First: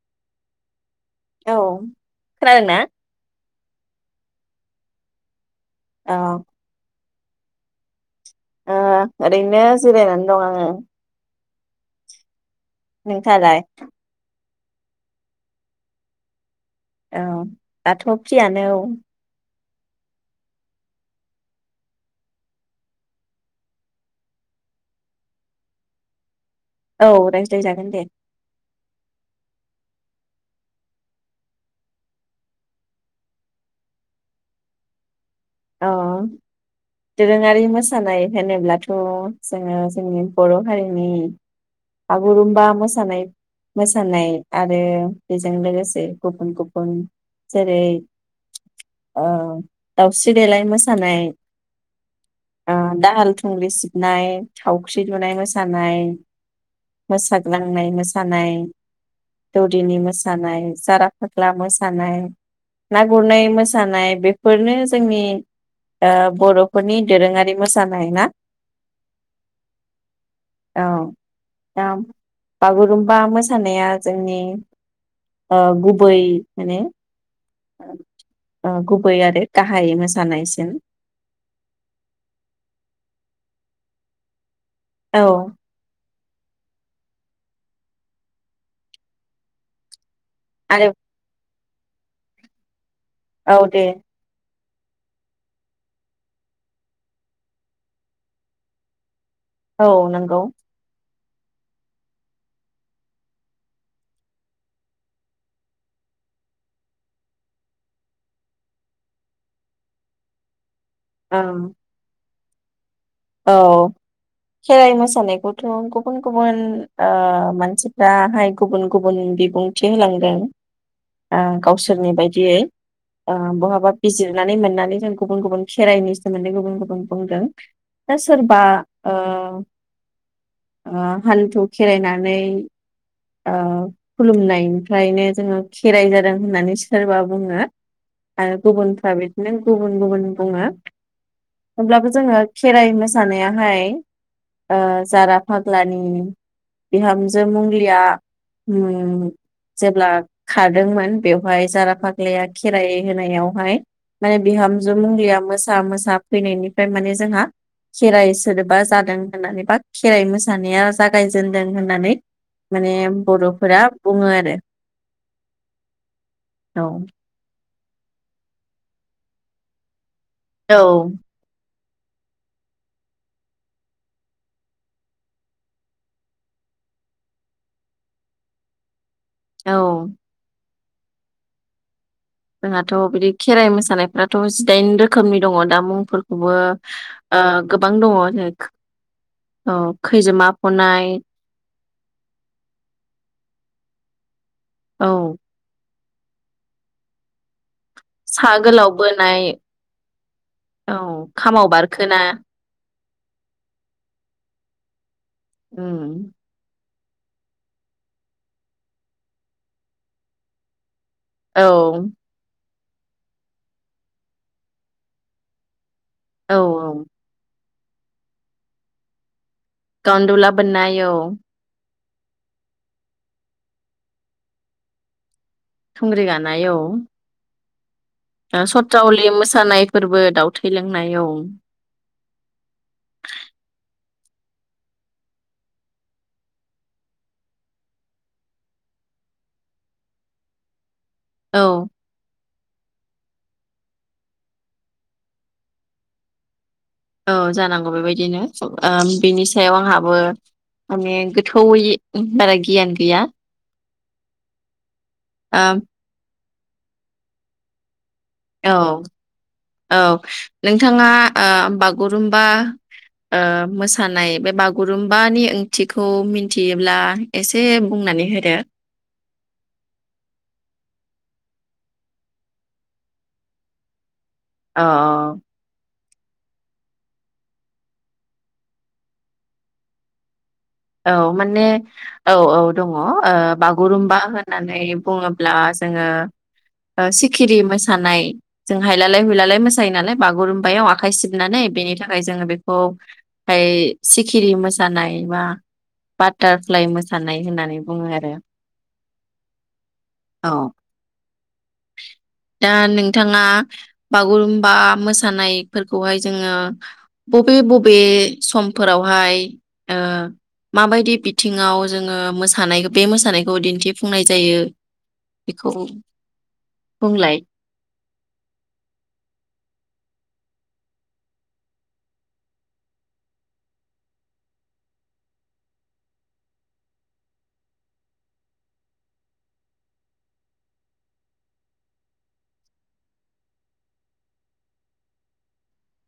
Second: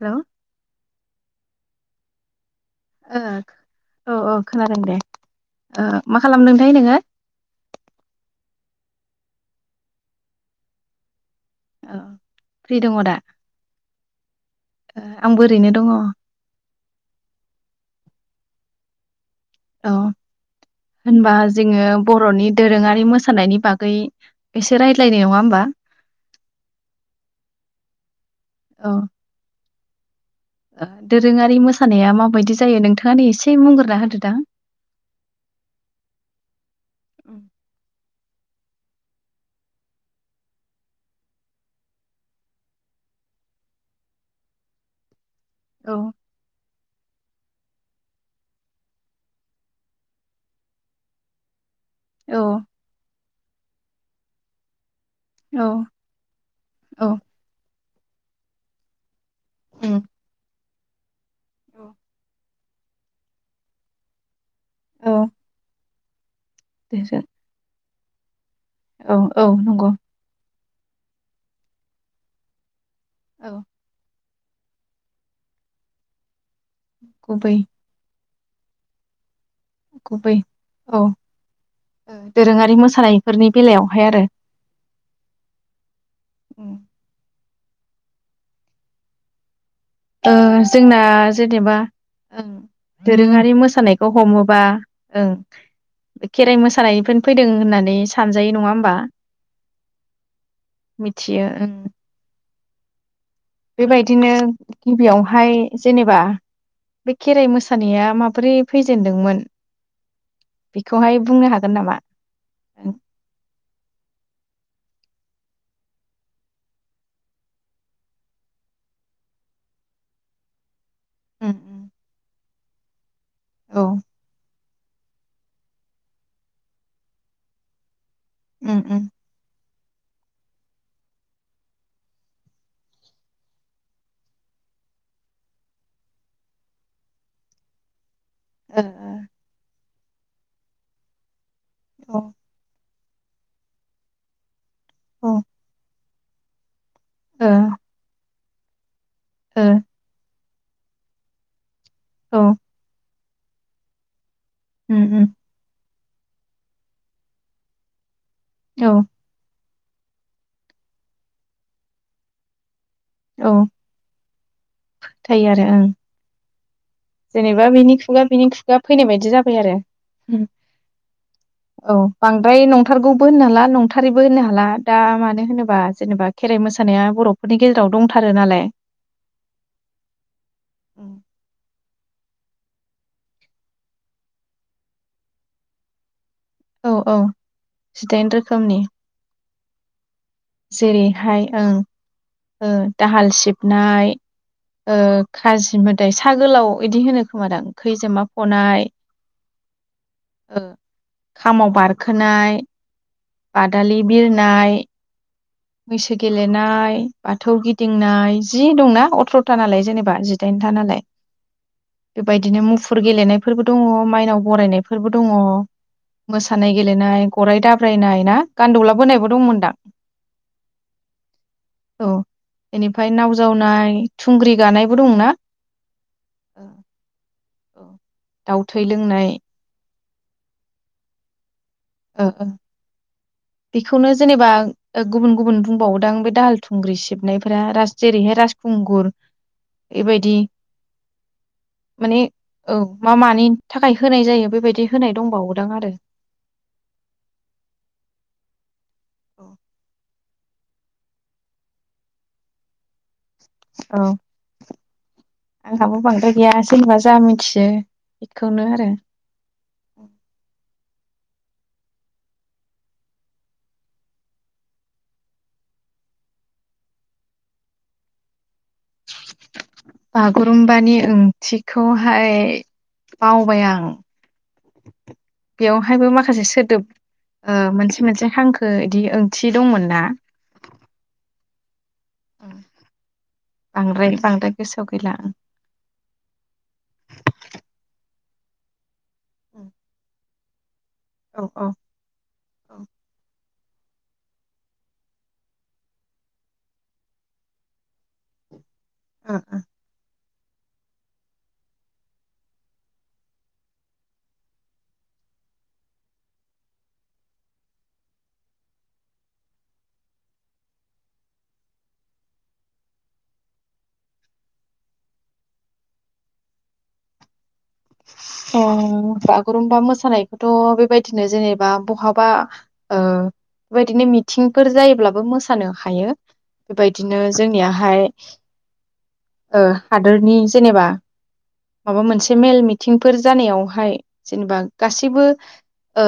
हेल' औ खोनादों ना ओ औ औ खोनादों दे ओ औ मा खालामदोंथाय नोङो ओ ओरैनो जिरायनानै दं आङो औ फ्रि दङ दा नोंथाङालाय? आंबो ओरैनो दङ औ दाथ' फ्रियानो औ औ होनबा जोङो बर'नि दोरोङारि मोसानायनि बागै एसे रायज्लायनाय नङा होमबा औ रायजदाय जागोन दे। औ दोरोङारि मोसानाया माबायदि जायो नोंथाङानो एसे बुंग्रोना होदोदां अ दोरोङारि मोसानाय होनोब्ला थ' जोङो जोंनि बर' हारिनि बागुरुम्बा मोसानाय मोसानाय आरो बेजों औ लोगोसे गुबुन गुबुन जेरै ओह दाव दावस्रि देलाय मोसानाय औ आ दाल थुंग्रि नाय थाव थावख्रि लुनाय औ मोसानाय औ मोसाग्लांनाय मोसा मोसानाय दौदिनि उम मोसानाय जारा फाग्ला मोसानाय ना गुरनाय मोसानाय बेफोरनो औ जोंनि ओह दे बर'फोरनि जों दोरोङारि मोसानाय जानाय ना औ औ नंगौ औ दा बागुरुम बा औ मोसानाया जोंनि ओ गुबै माने गुबै ओ गुबै आरो गाहाय गुबै मोसानायसिम औ ओ दोरोङारि मोसानायफोरनि बेलायाव महाय आरो। औ उम‌ ओ आरो जोंना जे नेबा ओं दोरोङारि औ दे मोसानायखौ हमोबा ओं खेराइ मोसानायनिफ्रायनो फैदों होननानै सानजायो नङा होमबा। औ नोंगौ। मिथियो ओं बेबायदिनो। गिबियावहाय जेनेबा बे खेराइ मोसानाया माबोरै फैजेनदोंमोन बेखौहाय बुंनो ओं हागोन नामा? ओं औ खेराइ मोसानायखौथ गुबुन गुबुन ओ मानसिफ्राहाय गुबुन गुबुन बिबुंथि होलांदों । ओ उम गावसोरनि बायदियै ओ औ बहाबा बिजिरनानै मोननानै जों गुबुन गुबुन खेराइनि सोमोन्दै गुबुन गुबुन बुंदों दा सोरबा उम उम ओ ओ हान्थु खेरायनानै ओ खुलुमनायनिफ्रायनो जोङो खेराइ जादों होननानै सोरबा बुङो। आरो गुबुनफ्रा बिदिनो गुब गुबुन गुबुन बुङो होमब्लाबो ओ जोङो [unintelligible] मोसानायाहाय ओ ओ जारा फाग्लानि बिहामजो औ मुग्लिया उम उम ओ जेब्ला खारदोंमोन बेवहाय जारा फाग्लाया औ खेराय होनायावहाय माने बिहामजो उम उम मुंग्लिया मोसा मोसाब फैनायनिफाय माने जोंहा खेराइस सोदोबा औ जादों होननानै बाख खेराइ मोसानाया जागायजेनदों होननानै माने औ बर'फोरा बुङो आरो फोथायो आरो ओं औ। जेनेबा बिनि खुगा बिनि खुगा फैनाय बायदि जाबाय आरो। औ औ बांद्राय नंथारगौबो होननो हाला नंथारैबो होननो हाला दा मानो होनोबा जेनेबा खेराइ मोसानाया बर'फोरनि गेजेराव दंथारो नालाय। औ। उम। जोंहाथ' बिदि खेराइ मोसानायफ्राथ' जिदाइन रोखोमनि दङ दा मुंफोर बो औ औ ओ गोबां दङ जिदाइन [unintelligible] रोखोमनि औ। खैजोमा फनाय जेरैहाय ओं ओ दाहाल सिबनाय ओ औ काजिमोथ दाय साहा गोलाव इदि होनो खोमादों। खैजोमा सा फनाय गोलाव बोनाय ओ औ खामाव बारखोना बारखोनाय बादालि बिरनाय उम मैसो गेलेना नाय बाथौ गिदिंनाय जि दंना अथ्रथा नालाय जेनेबा जिदाइनथा नालाय। औ बेबायदिनो मुफ मुफुर गेलेनाय फोरबो दङ माइनाव बरायनाय फोरबो दङ। मोसानाय औ गेलेनाय गराय दाब फ्रायनाय ना गान्दौला बोनायबो दंमोनदा? गान्दौला बोननाय औ। औ बेनिफ्राय नाव जावनाय थुंग्रि गानायबो दंना? थुंग्रि गानाय औ। ओ ओ दाउ थै लोंनाय सतावलि मोसानाय फोरबो दाउ थै लोंनाय औ। [unintelligible] बेखौनो जेनेबा गुबुन गुबुन बुंबावोदां बे दाहाल थुंग्रि सिबनायफोरा जेरैहाय राजखुंगुर एबायदि औ औ मा मानि थाखाय होनाय जायो बेबायदि होनाय दंबावोदां आरो। औ जानांगौ बेबायदिनो आ बिनि सायाव आंहाबो माने गोथौैयै बारा गियान गैया । औ ओम आंहाबो बांद्रा या जेनेबा जा मिथियो। बेखौनो औ आरो औ। नोंथाङा ओ बागुरुमबा ओ मोसानाय बे बागुरुमबानि ओंथिखौ मिथियोब्ला एसे बुंनानै होदो? बागुरुम्बानि ओंथिखौहाय बावबाय आं। अ अ। हायबो माखासे सोदोब ओ मोनसे मोनसे हांखो बिदि ओंथि दंमोन ना? औ माने। औ औ दङ ओ बांद्राय बागुरुम्बा बांद्राय होननानै गोसोआव गैला बुङोब्ला जोङो ओ सिखिरि मोसानाय जों हायलालाय हुयलालाय मोसायो नालाय। बागुरुमबायाव आखाइ औ सिबनानै औ बेनि थाखाय जोङो बेखौ ओमफाय सिखिरि मोसानाय बा बाटारफ्लाइ मोसानाय होननानै बुङो आरो। ओओ औ दा नोंथांङा बागुरुमबा मोसानायफोरखौहाय जोङो बबे बबे समफोरावहाय ओ मा बायदि बिथिङाव जोङो मोसानाय बे मोसानायखौ दिन्थिफुंनाय जायो बेखौ बुंलाय? अ बागुरुमबा मोसानायखौथ' बेबायदिनो जेनेबा बहाबा ओ बे बायदिनो मिथिंफोर जायोब्लाबो मोसानो हायो बे बायदिनो जोंनियाहाय ओ हादोरनि जेनेबा माबा मोनसे मेल मिथिंफोर जानायावहाय जेनेबा गासैबो ओ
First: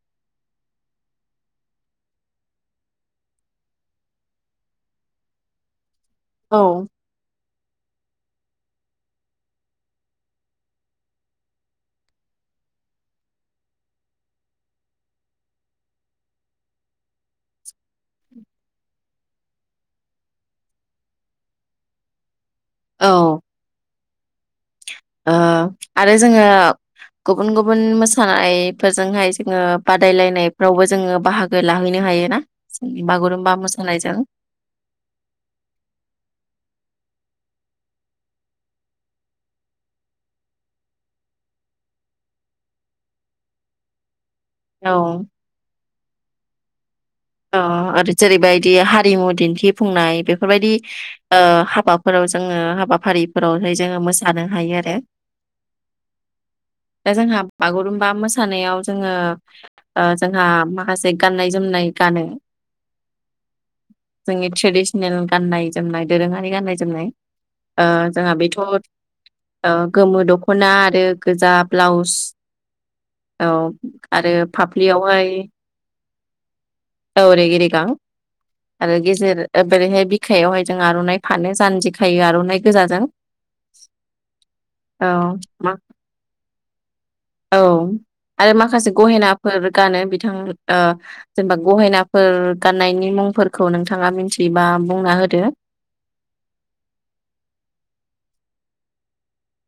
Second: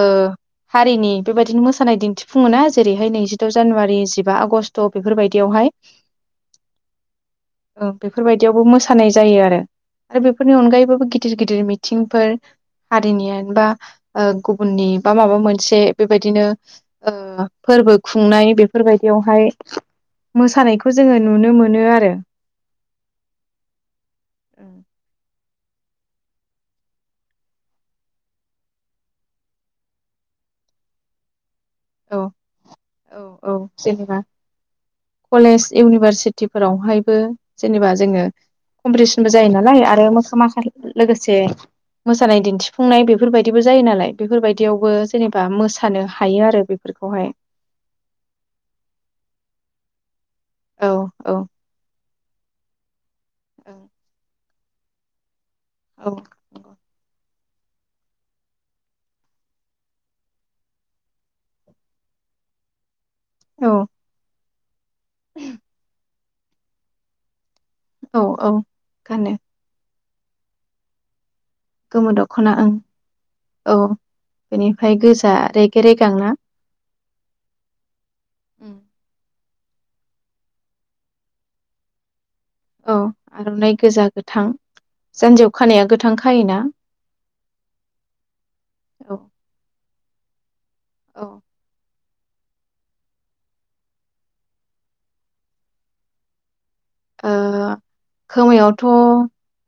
हारिनि बे बायदिनो मोसानाय दिन्थिफुंङा जेरैहाय नैजिद' जानुवारि जिबा आगषट बेफोर बायदियावहाय औ ओं बेफोर बायदियावबो मोसानाय जायो आरो आरो बेफोरनि अनगायैबोबो गिदिर गिदिर मिथिंफोर हारिनिबा ओ गुबुननि बा माबा मोनसे बेबायदिनो ओ फोरबो खुंनाय बेफोर बायदियावहाय मोसानायखौ जोङो नुनो मोनो आरो। औ। उम बा आरो जोङो गुबुन गुबुन मोसानायफोरजोंहाय जोङो बादाय लायनायफ्रावबो जोङो बाहा गोलाहैनो औ हायो ना जोंनि औ औ बागुरुमबा जेनेबा मोसानायजों। कलेज इउनिभार सिटि फोरावहायबो जेनेबा जोङो कमपिटिसनबो जायो नालाय आरो मोखा माखा लोगोसे मोसानाय दिन्थिफुंनाय बेफोरबायदिबो जायो नालाय औ बेफोरबायदियावबो जेनेबा मोसानो हायो आरो बे फोरखौहाय अ आरो जेरैबायदि हारिमु दिन्थिफुंनाय बे बेफोरबायदि औ औ ओ हाबा फोराव जोङो हाबाफारि फोरावहाय ओं जोङो मोसानो। हायो आरो औ नंगौ। [inaudible] दा जोंहा बागुरुमबा मोसानायाव जोङो ओ जोंहा माखासे गाननाय जोमनाय गानो औ जोंनि थ्रेदिस [unintelligible] गाननाय जोमनाय दोरोङारि गाननाय जोमनाय ओ औ जोंहा औ बेथ'ओ गानो गोमो दख'ना आरो गोजा ब्लाउस गोमो दख'ना ओं औ आरो बेनिफ्राय फाफ्लियावहाय गोजा रेगे रेगां ना औ रेगे रेगां उम। आरो गेजे बोरैहाय बिखायावहाय जों आर'इ फानो जानजि खायो आर'नाय नाय औ गोजाजों आर'नाइ गोजा गोथां [inaudible] औ जानजियाव मा खानाया गोथां खायोना? औ आरो माखासे औ गहेना फोर गानो बि थां ओ औ जेनबा गहेनाफोर गाननायनि मुंफोरखौ नोंथाङा मिथियोबा बुंना होदो ओ खोमायावथ'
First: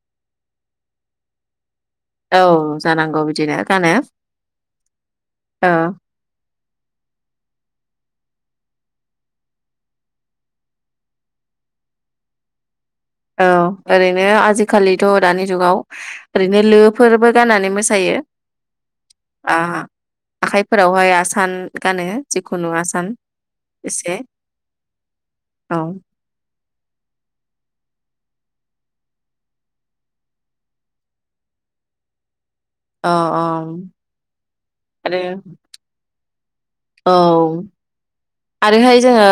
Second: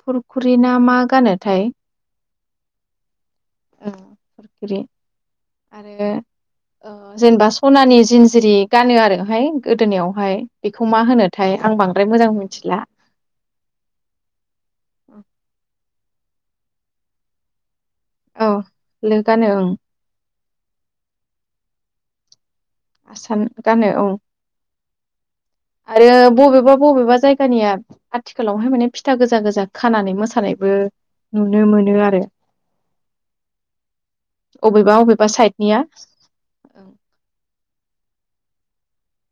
फुरखुरि ना मा गानोथाय औ जानांगौ बि [inaudible] औ आरो ओ जेनेबा सनानि जिन्जिरि गानो आरोहाय गोदोनिायावहाय बेखौ मा होनोथाय आं बांद्राय मोजां मिथिला औ ओरैनो आजिखालिथ' दानि जुगाव ओरैनो लोफोरबो गाननानै मोसा मोसायो औ लो गानो ओं आं आखाइफोरावहाय आसान गानो आसान गानो औ एसे औ आरो बबेबा बबेबा जायगानिया आथिखालावहाय माने फिथा गोजा गोजा खानानै मोसानायबो नुनो मोनो आरो औ औ अबेबा आरो अबेबा साइडनिया औ आरोहाय जोङो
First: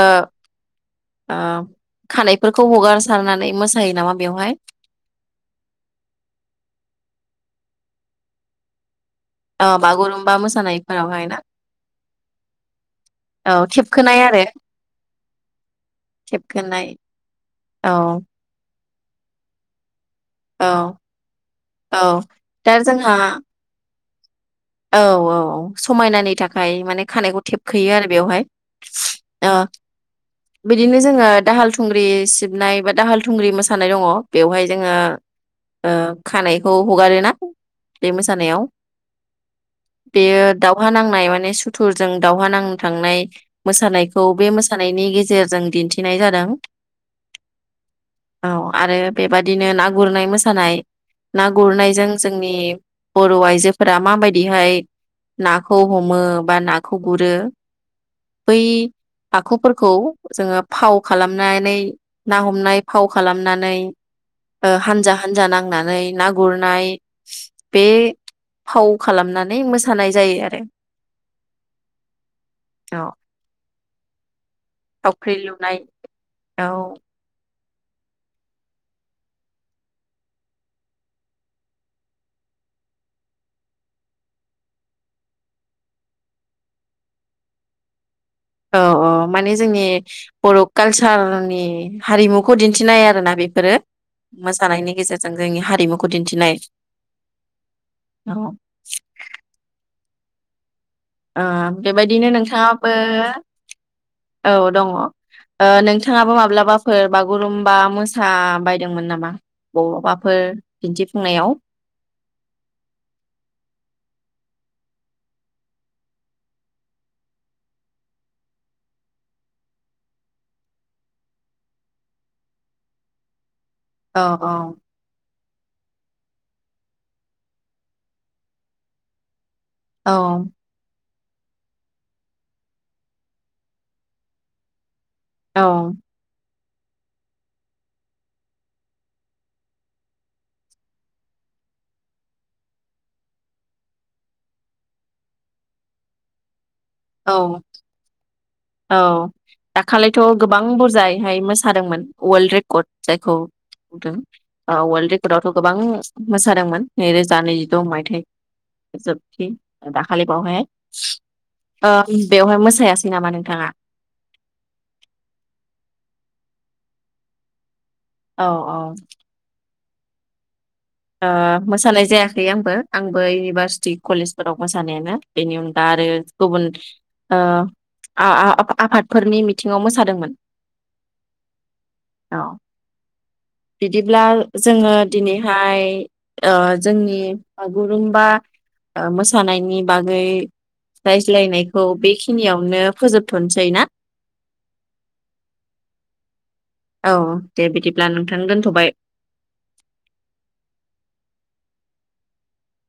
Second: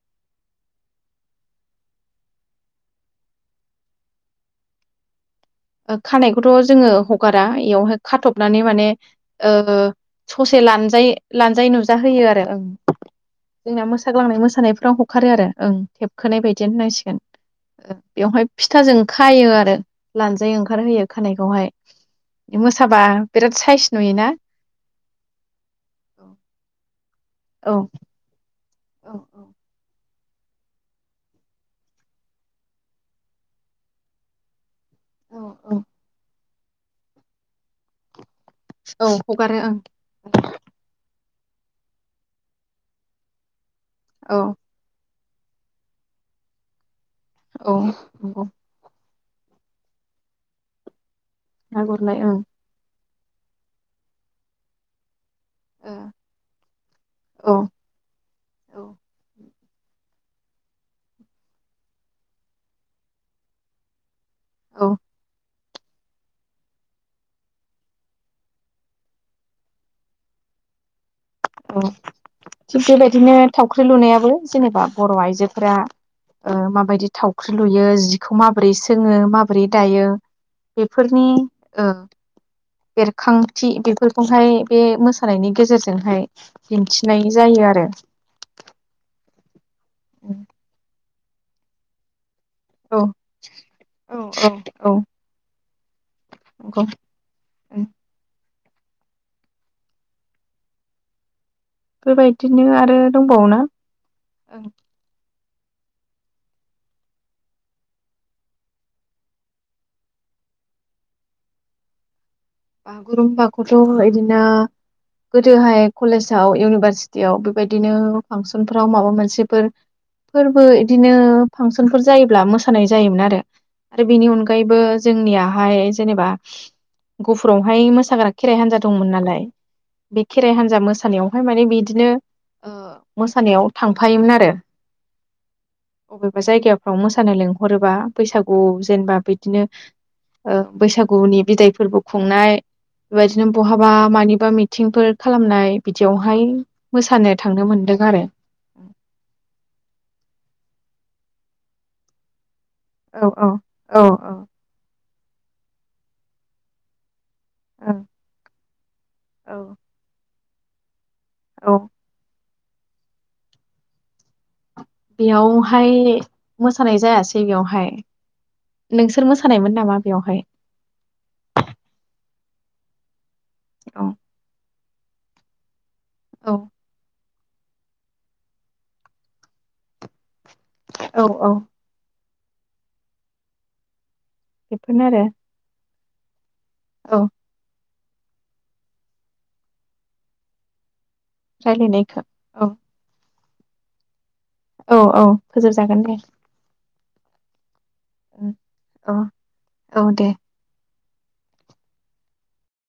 खानायफोरखौ हगारसारनानै मोसायो नामा बेवहाय खानायखौथ' जोङो हगारा बेयावहाय खाथबनानै माने ओ औ बागुरुम्बा ससे लानजाय मोसानायफोरावहाय ना लानजाय नुजाहोयो आरो ओं औ जोंना थेबखोनाय मोसाग्लांनाय आरो मोसानायफ्राव हखारो आरो ओं थेबखोनाय बायदिनो होननांसिगोन औ ओ बेवहाय फिथाजों खायो आरो ला औ ओंखारहोयो खानायखौहाय औ दा मोसाबा जोंहा बिराद साइस नुयोना? औ औ औ समायनानि थाखाय माने खानायखौ थेबखोयो आरो बेवहाय औ अ । बिदिनो जोङो दाहाल थुंग्रि सिबनाय बा दाहाल थुंग्रि मोसानाय दङ बेवहाय जोङो औ औ खानाय हगारोना बे मो जानायाव औ हगारो ओं । माने सुथुरजों दावहा नांनो थांनाय मोसानायखौ औ बे मोसानायनि गेजेर गेजेरजों दिन्थिनाय जादों । औ नंगौ । बेबादिनो ना गुरनाय मोसानाय ना गुरनायजों गुरनाय ओं जोंनि बर आइजो फोरा माबायदिहाय नाखौ हमो बा नाखौ गुरो ओ बै औ आखुफोरखौ जोङो फाव खालामनानै ना हमनाय फाव खालामनानै ओ औ हानजा हानजा नांना । नै नाय ना गुरनाय बे फाव खालामनानै मोसानाय जायो आरो । थिग औ बेबायदिनो थावख्रि लुनायाबो जेनेबा बर थावख्रि आइजोफोरा लुनाय ओ औ माबायदि थावख्रि लुयो जिखौ माबोरै सोङो माबोरै दायो बेफोरनि बेरखांथि बेफोरखौहाय बे मोसानायनि गेजेरजोंहाय दिन्थिनाय जायो आरो । औ औ माने जोंनि बर काल्स [unintelligible] नि हारिमु बेखौ औ दिन्थिनाय आरोना बेफोरो औ औ औ मोसानायनि गेजेरजों जोंनि हारिमुखौ दिन्थिनाय नंगौ औ । [inaudible] ओ बेबायदिनो नोंथाङाबो आरो दंबावोना औ दङ । ओ नोंथाङाबो माब्लाबाफोर बागुरुम्बा मोसा बायदोंमोन नामा बबाफोर दिन्थिफुंनायाव? बागुरुम्बाखौथ बिदिनो गोदोहाय कलेजाव इउनिभारसिटियाव बेबायदिनो फांसनफोराव माबा मोनसेफोर फोरबो बिदिनो फांसनफोर जायोब्ला मोसानाय जायोमोन आरो । आरो औ बेनि अनगायैबो जोंनिया हाय जेनबा गफुरावहाय मोसाग्रा खेराइ हान्जा दंमोन नालाय बे औ खेराइ हान्जा मोसानायाव ओमफाय माने बिदिनो मोसानायाव थांफायोमोन आरो । औ अबेबा जायगायाव औ मोसानो लिंहरोबा बैसागुआव जेनेबा बिदिनोस ओ बैसागुनि बिदाय फोरबो खुंनाय बेबायदिनो बहाबा मानिबा मिटिंफोर खालामनाय बिदियावहाय औ मोसानो थांनो मोनदों आरो औ दाखालिथ' गोबां बुरजाय हाय मोसादोंमोन अवालड रे कत औ जायखौ औ औ बुंदों औ वर्ड रेक गोबां मोसादोंमोन नै रोजा जा नैजिद' औ मायथाइ जोबथि औ दाखालि बावहाय [inaudible] औ ओ‌ बेवहाय मोस। मोसायासै नामा नोंथाङा। बेयावहाय मोसानाय जायासै बेयावहाय। औ औ नोंसोर मोसानायमोन नामा? बेवहाय। ओ मोसानाय जायाखै आंबो आं [unintelligible] भारसिटि औ कलेजफोराव मो जानायानो बिनिअन। आरो औ गुबुन ओ आआ आफादफोरनि मिथिङाव मोसादोंमोन। औ औ। औ बिदि। ब्ला जोङो बेफोरनो आरो दिनैहाय। इ। ओ जोंनि औ गुरुंबा मोसानायनि बागै। रायज्लायनायखौ रायलायनायखौ औ बेखिनियावनो फोजोब थ नोसै ना। औ औ फोजोबजागोन दे औ दे बिदि। ब्ला नोंथां दोनथ'बाय। औ औ दे